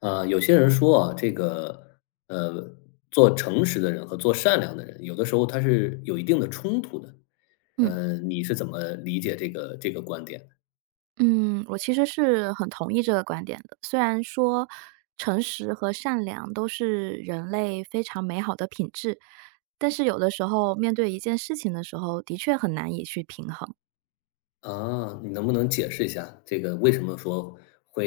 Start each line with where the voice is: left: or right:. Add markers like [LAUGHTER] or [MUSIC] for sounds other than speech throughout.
left: 啊，有些人说啊，这个呃，做诚实的人和做善良的人，有的时候他是有一定的冲突的。
right: 嗯
left: 你是怎么理解这个观点？
right: 嗯，我其实是很同意这个观点的。虽然说诚实和善良都是人类非常美好的品质，但是有的时候面对一件事情的时候，的确很难以去平衡。
left: 啊，你能不能解释一下这个为什么说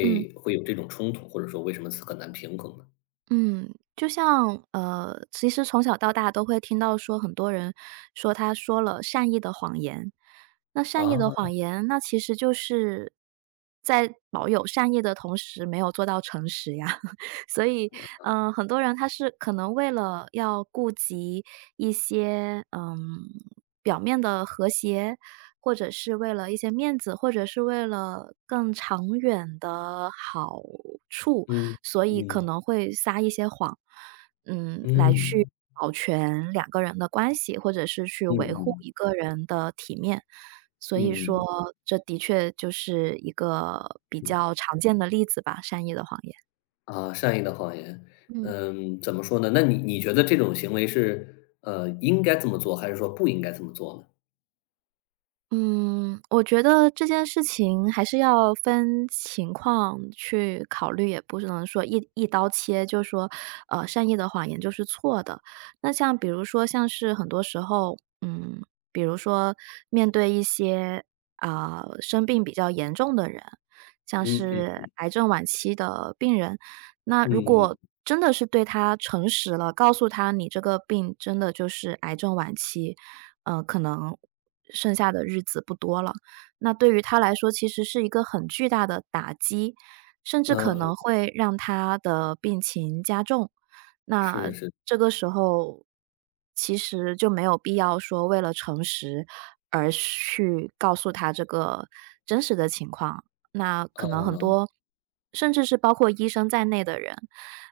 right: 嗯。
left: 会有这种冲突，或者说为什么是很难平衡呢？
right: 嗯，就像其实从小到大都会听到说，很多人说他说了善意的谎言。那善意的谎
left: 啊，
right: 言，那其实就是在保有善意的同时，没有做到诚实呀。[LAUGHS] 所以，很多人他是可能为了要顾及一些表面的和谐，或者是为了一些面子，或者是为了更长远的好处。
left: 嗯
right: 所以可
left: 嗯
right: 能会撒一些谎，来去
left: 嗯
right: 保全两个人的关系，或者是去
left: 嗯
right: 维护
left: 嗯
right: 一个人的体面。所以说，
left: 嗯
right: 这的确就是一个比
left: 嗯。
right: 较常见的例子吧，善意的谎言。
left: 啊，善意的谎言，
right: 嗯。
left: 怎么说呢？那你觉得这种行为是应该这么做，还是说不应该这么做呢？
right: 嗯，我觉得这件事情还是要分情况去考虑，也不是能说一刀切，就说，善意的谎言就是错的。那像比如说，像是很多时候，嗯，比如说面对一些啊、生病比较严重的人，像
left: 嗯嗯。
right: 是癌症晚期的病人，那
left: 嗯
right: 如
left: 嗯
right: 果
left: 嗯，
right: 真的是对他诚实了，告诉他你这个病真的就是癌症晚期，可能剩下的日子不多了。那对于他来说，其实是一个很巨大的打击，甚至可能会让他的病情加重。那
left: 是是，
right: 这个时候，其实就没有必要说为了诚实而去告诉他这个真实的情况。那可能很
left: 嗯，
right: 多，甚至是包括医生在内的人，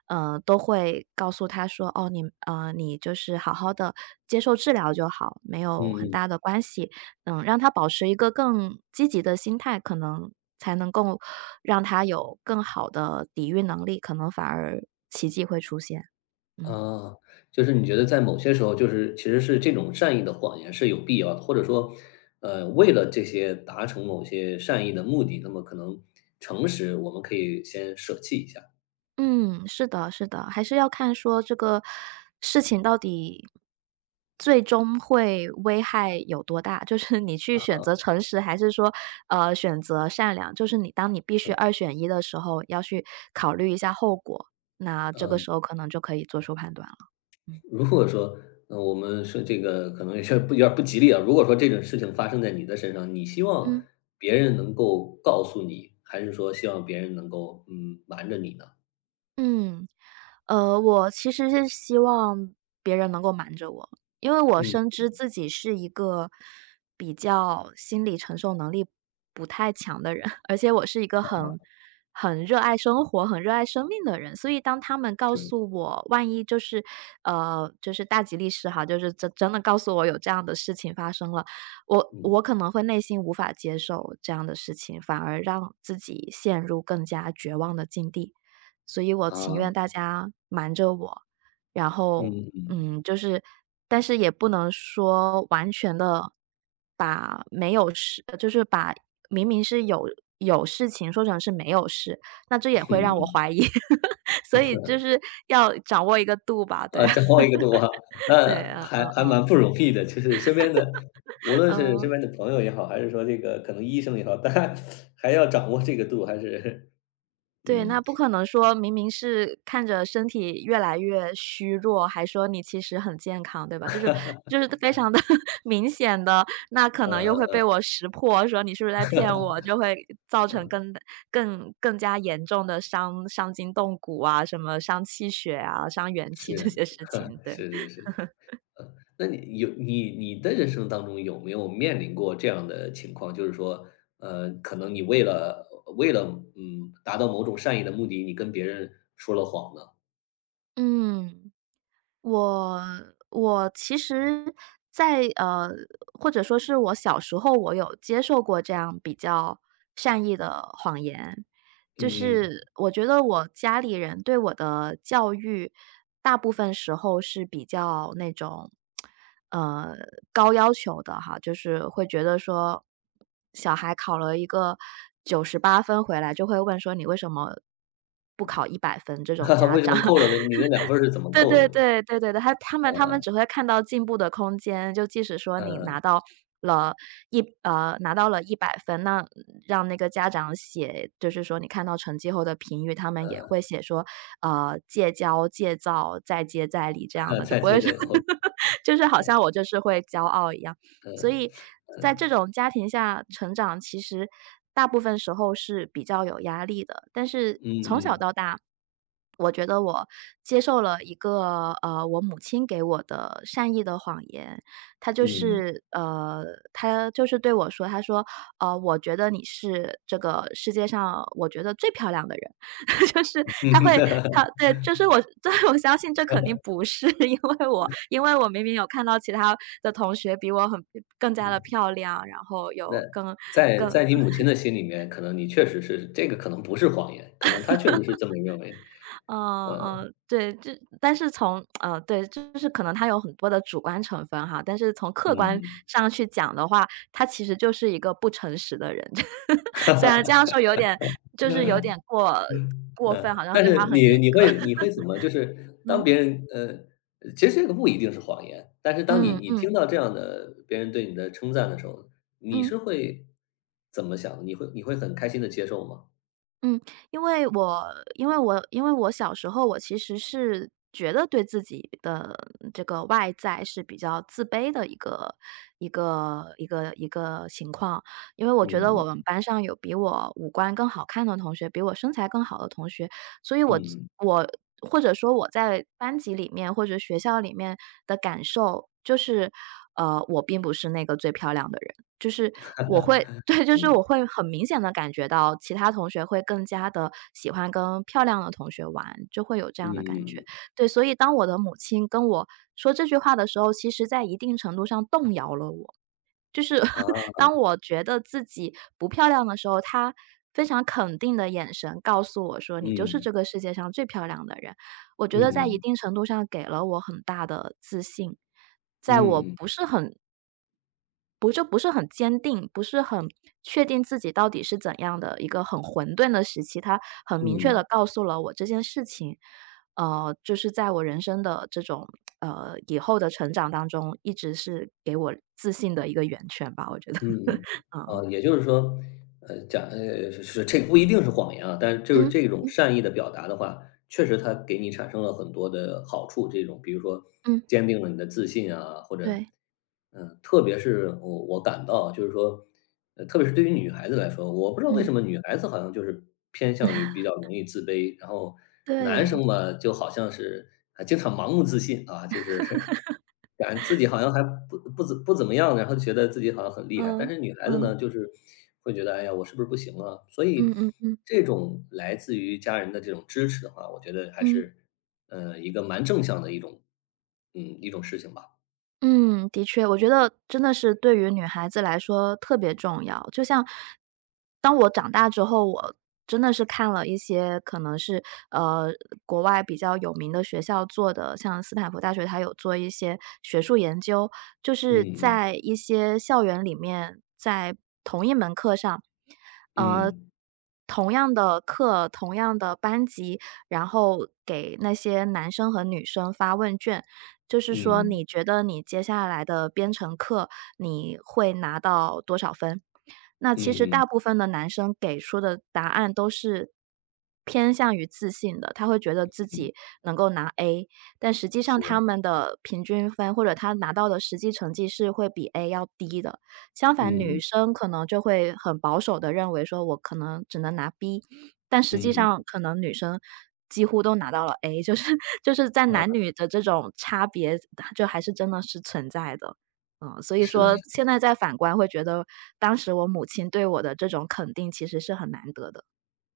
right: 都会告诉他说：“哦，你你就是好好的接受治疗就好，没有很
left: 嗯嗯。
right: 大的关系。”嗯，让他保持一个更积极的心态，可能才能够让他有更好的抵御能力，可能反而奇迹会出现。嗯。
left: 啊，就是你觉得在某些时候，就是其实是这种善意的谎言是有必要的，或者说，为了这些达成某些善意的目的，那么可能诚实我们可以先舍弃一下。
right: 嗯，是的是的，还是要看说这个事情到底最终会危害有多大，就是你去选择诚实，还是说，选择善良，就是你当你必须二选一的时候，要去考虑一下后果，那这个
left: 嗯，
right: 时候可能就可以做出判断了，嗯。
left: 如果说，我们说这个可能有点儿不吉利啊，如果说这种事情发生在你的身上，你希望
right: 嗯。
left: 别人能够告诉你，还是说希望别人能够瞒着你呢？
right: 嗯。呃，我其实是希望别人能够瞒着我，因为我
left: 嗯，
right: 深知自己是一个比较心理承受能力不太强的人，[LAUGHS] 而且我是一个很热爱生活、很热爱生命的人，所以当他们告
left: 嗯
right: 诉我，万一就是就是大吉利是哈，就是真真的告诉我有这样的事情发生了，我
left: 嗯
right: 可能会内心无法接受这样的事情，反而让自己陷入更加绝望的境地。所以我情愿大
left: 啊。
right: 家瞒着我，然后，
left: 嗯嗯，
right: 嗯，就是但是也不能说完全的把没有事就是把明明是有有事情说成是没有事，那这
left: 嗯
right: 也会让我
left: 嗯。
right: 怀疑，[LAUGHS] 所以就是要掌握一个度吧，对
left: 啊，
right: 啊，
left: 掌握一个度啊，
right: [LAUGHS]
left: 那
right: 对，嗯
left: 还
right: 嗯
left: 还蛮
right: 嗯，
left: 不容易的。就是身边的，无论是身
right: 嗯。
left: 边的朋友也好，还是说这个可能医生也好，[LAUGHS] 大家还要掌握这个度，还是
right: 对，
left: 嗯，
right: 那不可能说明明是看着身体越来越虚弱，还说你其实很健康，对吧？就是非常的 [LAUGHS] 明显的，那可能又会
left: 呃，
right: 被我识破，说你是不是在骗我，就会造成更加严重的伤筋动骨啊，什么伤气血啊、伤元气这
left: 是
right: 些事情，
left: [LAUGHS]，
right: 对。
left: 是是是。那你有你你的人生当中有没有面临过这样的情况？就是说，可能你为了达到某种善意的目的，你跟别人说了谎呢？
right: 嗯。我我其实在，或者说是我小时候，我有接受过这样比较善意的谎言。就
left: 嗯，
right: 是我觉得我家里人对我的教育，大部分时候是比较那种，呃，高要求的哈，就是会觉得说，小孩考了一个98分回来，就会问说：“你为什么不考一百分？”这
left: [LAUGHS]
right: 种
left: 哈哈，[LAUGHS]
right: 家
left: 为什
right: 长。
left: 么扣了呢？你那两分儿是怎么
right: 对
left: 扣的？
right: 对对，对对对，他们只会看到进步的空间，就即使说你
left: 嗯。
right: 了拿到了一百分，那让那个家长写，就是说你看到成绩后的评语，他们也会写说，戒骄、戒躁、再接再厉这样的，就
left: 再
right: 不会
left: 接
right: 说
left: 着以后，
right: [LAUGHS] 就是好像我就是会骄傲一样。所以在这种家庭下成长，其实大部分时候是比较有压力的，但是
left: 嗯
right: 从小到
left: 嗯
right: 大我觉得我接受了一个，我母亲给我的善意的谎言。她就
left: 嗯
right: 是呃，她就是对我说，她说：我觉得你是这个世界上我觉得最漂亮的人。”就是她会她对，就是我 [LAUGHS] 对，我相信这肯定不是，[LAUGHS] 因为我明明有看到其他的同学比我更加的
left: 嗯，
right: 漂亮，然后有
left: 在
right: 更
left: 在你母亲的心里面，可能你确实是这个可能不是谎言，可能她确实是这么认为。
right: 嗯嗯，对，这但是从对，就是可能它有很多的主观成分哈，但是从客观
left: 嗯，
right: 上去讲的话，他其实就是一个不诚实的人。[LAUGHS] 虽然这样说有点就是有点过过
left: 嗯，
right: 分，好像
left: 但
right: 对
left: 是
right: 他很严
left: 你你
right: 格。
left: 会你
right: [LAUGHS]
left: 会怎么就是当
right: 嗯，
left: 别人其实这个不一定是谎言，但是当你
right: 嗯
left: 你
right: 嗯
left: 听到这样的别人对你的称赞的时候，你
right: 嗯。
left: 是会怎么想的你会很开心的接受吗？
right: 嗯，因为我因为我小时候我其实是觉得对自己的这个外在是比较自卑的一个情况。因为我觉得
left: 嗯
right: 我们班上有比我五官更好看的同学，比我身材更好的同学，所以我
left: 嗯
right: 我或者说我在班级里面或者学校里面的感受就是，我并不是那个最漂亮的人。就是我会 [LAUGHS] 对，就是
left: 嗯
right: 我会很明显的感觉到其他同学会更加的喜欢跟漂亮的同学玩，就会有这
left: 嗯
right: 样的感
left: 嗯嗯
right: 觉。
left: 嗯，
right: 对，所以当我的母亲跟我说这句话的时候，其实在一定程度上动摇了我。就是 [LAUGHS]
left: 啊，
right: 当我觉得自己不漂亮的时候，她非常肯定的眼神告诉我说：“你就是
left: 嗯
right: 这个世界上最漂亮的人。”我觉得在一
left: 嗯
right: 定程度上给了我很大的自信。在我
left: 嗯嗯
right: 不就不是很坚定，不是很确定自己到底是怎样的一个很混沌的时期，他很明确的
left: 嗯。
right: 告诉了我这件事情。就是在我人生的这种，以后的成长当中，一直是给我自信的一个源泉吧，我觉得。
left: 嗯，
right: [LAUGHS] 嗯。
left: 啊，也就是说，是是这不一定是谎言啊，但是就是
right: 嗯，
left: 这种
right: 嗯，
left: 善意的表达的话，确实它给你产生了很多的好处，这种比如说
right: 嗯，
left: 坚定了你的自信啊，或者，
right: 对，
left: 嗯，特别是我感到啊就是说，特别是对于女孩子来说，我不知道为
right: 嗯，
left: 什么女孩子好像就是偏向于比较容易自卑，然后男
right: 对，
left: 生嘛，就好像是啊经常盲目自信啊，就是 [LAUGHS] 感觉自己好像还不怎么样，然后觉得自己好像很厉害。但
right: 嗯，
left: 是女孩子
right: 嗯，
left: 呢，就是会觉得，哎呀，我是不是不行啊？所
right: 嗯
left: 以
right: 嗯嗯，
left: 这种来自于家人的这种支持的话，我觉得还
right: 嗯。
left: 是，一个蛮正向的一种，嗯，一种事情吧。
right: 嗯，的确，我觉得真的是对于女孩子来说特别重要。就像当我长大之后，我真的是看了一些可能是呃国外比较有名的学校做的，像斯坦福大学，它有做一些学术研究，就是
left: 嗯
right: 在一些校园里面，在同一门课上，呃，
left: 嗯
right: 同样的课，同样的班级，然后给那些男生和女生发问卷。就是说
left: 嗯
right: 你觉得你接下来的编程课，你会拿到多少分？那
left: 嗯
right: 其实
left: 嗯
right: 大部
left: 嗯
right: 分的男生给出的答案都是偏向于自信的，他会觉得自
left: 嗯，
right: 己能够拿 A，但实际上
left: 是
right: 他
left: 的，
right: 们的平均分或者他拿到的实际成绩是会比 A 要低的。相反，
left: 嗯
right: 女
left: 嗯
right: 生可能就会很保守的认为说我可能只能拿 B，但实际
left: 嗯嗯，
right: 上可能女生几乎都拿到了 A，就是 [LAUGHS] 就是在
left: 嗯，
right: 男女的这种差别，就还是真的是存在的。嗯，所以
left: 是的，
right: 说
left: 是
right: 现在再反观会觉得，当时我母亲对我的这种肯定其实是很难得的。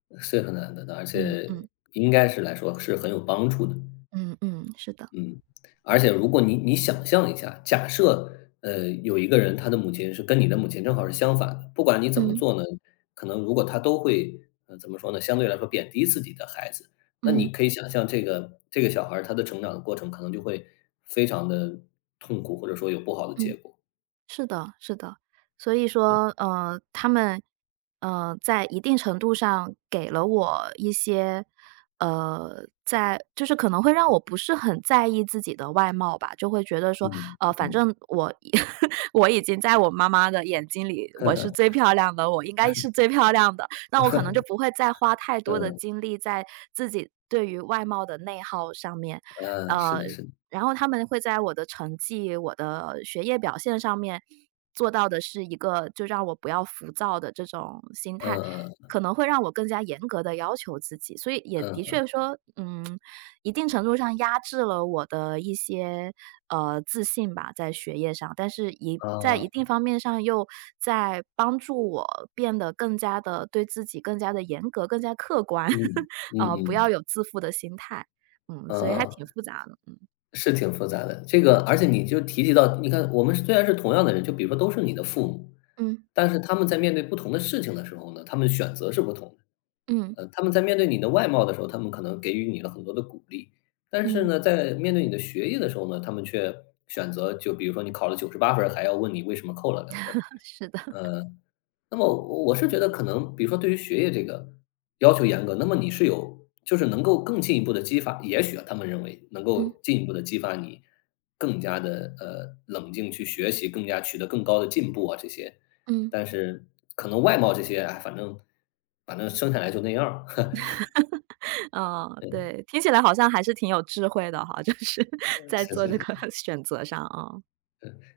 left: 的，是很难得的，而
right: 嗯嗯
left: 且应该是来说是很有帮助的。
right: 嗯嗯，是的，
left: 嗯，而且如果你想象一下，假设，有一个人，他的母亲是跟你的母亲正好是相反的，不管你怎么
right: 嗯
left: 做呢，可能如果他都会，怎么说呢，相对来说贬低自己的孩子，那
right: 嗯
left: 你可以想象这个小孩儿他的成长的过程可能就会非常的痛苦，或者说有不好的结
right: 嗯。
left: 果。
right: 是的，是的。所以说，他们，在一定程度上给了我一些，在就是可能会让我不是很在意自己的外貌吧，就会觉得说，
left: 嗯，
right: 反
left: 嗯
right: 正我 [LAUGHS] 我已经在我妈妈的眼睛里，我是最
left: [LAUGHS]，
right: 漂亮的，我应该是最漂亮的，那我可能就不会再花太多的
left: 嗯，
right: 精力在自己对于外貌的内耗上面，
left: 嗯，是
right: 呃，
left: 的是的，
right: 然后他们会在我的成绩、我的学业表现上面做到的是一个就让我不要浮躁的这种心态，
left: 嗯
right: 可能会让我更加严格的要求自己。所以也
left: 嗯，
right: 的
left: 嗯，
right: 确说，嗯，一定程度上压制了我的一些，自信吧，在学业上，但是在一
left: 啊，
right: 定方面上又在帮助我变得更加的对自己更加的严格、更加客观，
left: 嗯，
right: [LAUGHS]
left: 嗯
right: 不要
left: 嗯，
right: 有自负的心态。嗯，所以还
left: 呃。
right: 挺复杂的，
left: 是挺复杂的，这个而且你就提及到，你看我们虽然是同样的人，就比如说都是你的父母，
right: 嗯。
left: 但是他们在面对不同的事情的时候呢，他们选择是不同的。
right: 嗯
left: 他们在面对你的外貌的时候，他们可能给予你了很多的鼓励，但是
right: 嗯
left: 呢，在面对你的学业的时候呢，他们却选择就比如说你考了九十八分儿还要问你为什么扣了两分儿。
right: [LAUGHS]。是的。
left: 呃那么我是觉得可能比如说对于学业这个要求严格，那么你是有就是能够更进一步的激发也许啊，他们认为能
right: 嗯
left: 够进一步的激发你更加的冷静去学习，更加取得更高的进步啊这些。
right: 嗯。
left: 但是可能外貌这些，哎，反正生下来就那样儿，[LAUGHS]
right: [LAUGHS] 嗯，
left: 对，
right: 对，听起来好像还是挺有智慧的哈，就是 [LAUGHS] 在
left: 是是
right: 做这个
left: 是。
right: [LAUGHS] 选择上啊。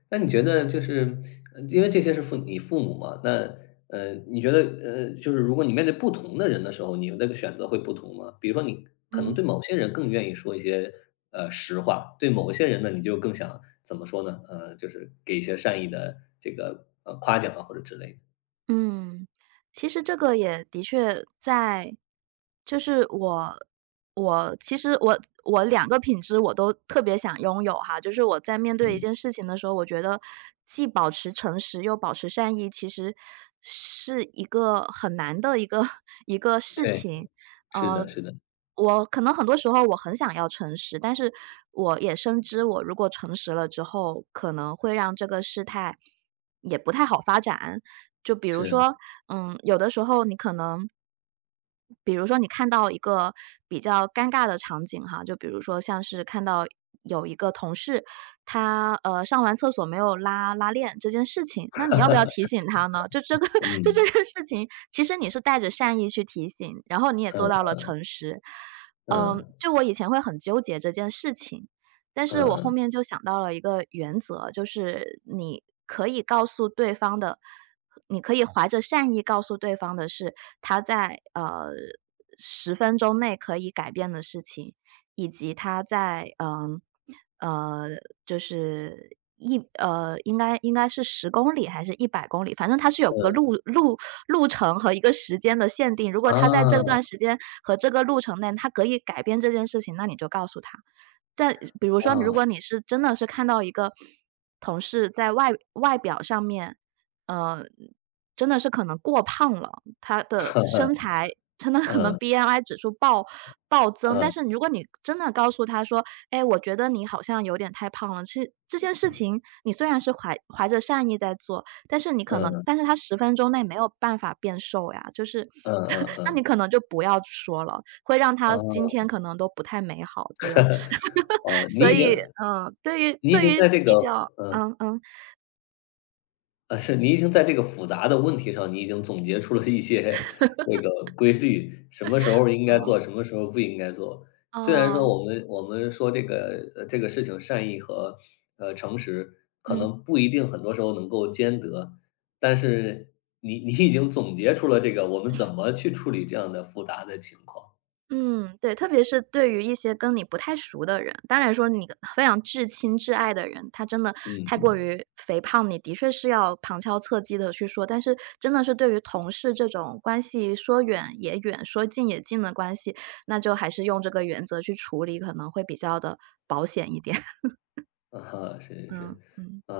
left: 那你觉得就是因为这些是父母嘛，那你觉得就是如果你面对不同的人的时候，你那个选择会不同吗？比如说你可能
right: 嗯
left: 对某些人更愿意说一些实话，对某一些人呢，你就更想怎么说呢？就是给一些善意的这个夸奖啊或者之类的。
right: 嗯，其实这个也的确在就是我其实我两个品质我都特别想拥有哈，就是我在面对一
left: 嗯，
right: 件事情的时候，我觉得既保持诚实又保持善意，其实是一个很难的一个 [LAUGHS] 一个事
left: 对，
right: 情。
left: 是
right: 呃，
left: 的，是的，
right: 我可能很多时候我很想要诚实，但是我也深知我如果诚实了之后，可能会让这个事态也不太好发展。就比如
left: 是，
right: 说，嗯，有的时候你可能比如说你看到一个比较尴尬的场景哈，就比如说像是看到有一个同事，他，上完厕所没有拉拉链这件事情，那你要不要提醒他呢？就这个 [LAUGHS] 就这
left: 嗯
right: 个事情，其实你是带着善意去提醒，然后你也做
left: 嗯
right: 到了诚实。嗯，
left: 嗯
right: 就我以前会很纠结这件事情，但是我后
left: 嗯
right: 面就想到了一个原则，就是你可以怀着善意告诉对方的是，他在，十分钟内可以改变的事情，以及他在呃，就是一呃，应该是十公里还是一百公里，反正它是有个路程和一个时间的限定。如果他在这
left: 啊
right: 段时间和这个路程内，他可以改变这件事情，那你就告诉他。在比如说，如
left: 啊，
right: 果你是真的是看到一个同事在外表上面，呃，真的是可能过胖了，他的身材真的
left: [LAUGHS]
right: 可能
left: 嗯
right: BMI 指数暴增，但是
left: 嗯
right: 如果你真的告诉他说：“哎，我觉得你好像有点太胖了。”其实这件事情你虽然是怀着善意在做，但是你可
left: 嗯
right: 能
left: 嗯
right: 但是他十分钟内没有办法变瘦呀，就是
left: 嗯嗯
right: [LAUGHS] 那
left: 嗯，
right: 你可能就不要说了，会让他今
left: 哦
right: 天可能都不太美好这种。
left: 哦，
right: [LAUGHS]
left: 你
right: 所
left: 已经
right: 以，嗯，对于
left: 你已
right: 对
left: 经
right: 于
left: 在这个
right: 比较
left: 呃，是你已经在这个复杂的问题上，你已经总结出了一些那个规律，什么时候应该
right: 嗯
left: 做，什么时候不应该做。虽然说
right: 嗯
left: 我们说这个这个事情善意和，诚实可
right: 嗯。
left: 能不一定很多时候能够兼得，但是你已经总结出了这个我们怎么去处理这样的复杂的情况。
right: 嗯，对，特别是对于一些跟你不太熟的人，当然说你跟非常至亲至爱的人，他真的
left: 嗯
right: 太过于肥胖，你的确是要旁敲侧击的去说。但是真的是对于同事这种关系说远也远，说近也近的关系，那就还是用这个原则去处理，可能会比较的保险一点。[LAUGHS]
left: 嗯，啊哈，是是
right: 嗯，
left: 是。
right: 嗯。
left: 啊，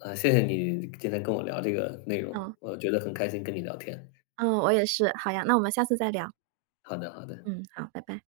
left: 啊，谢谢你今天跟我聊这个内容，
right: 嗯，
left: 我觉得很开心跟你聊天。
right: 嗯，我也是。好呀，那我们下次再聊。
left: 好的好的，
right: 嗯，好，拜拜。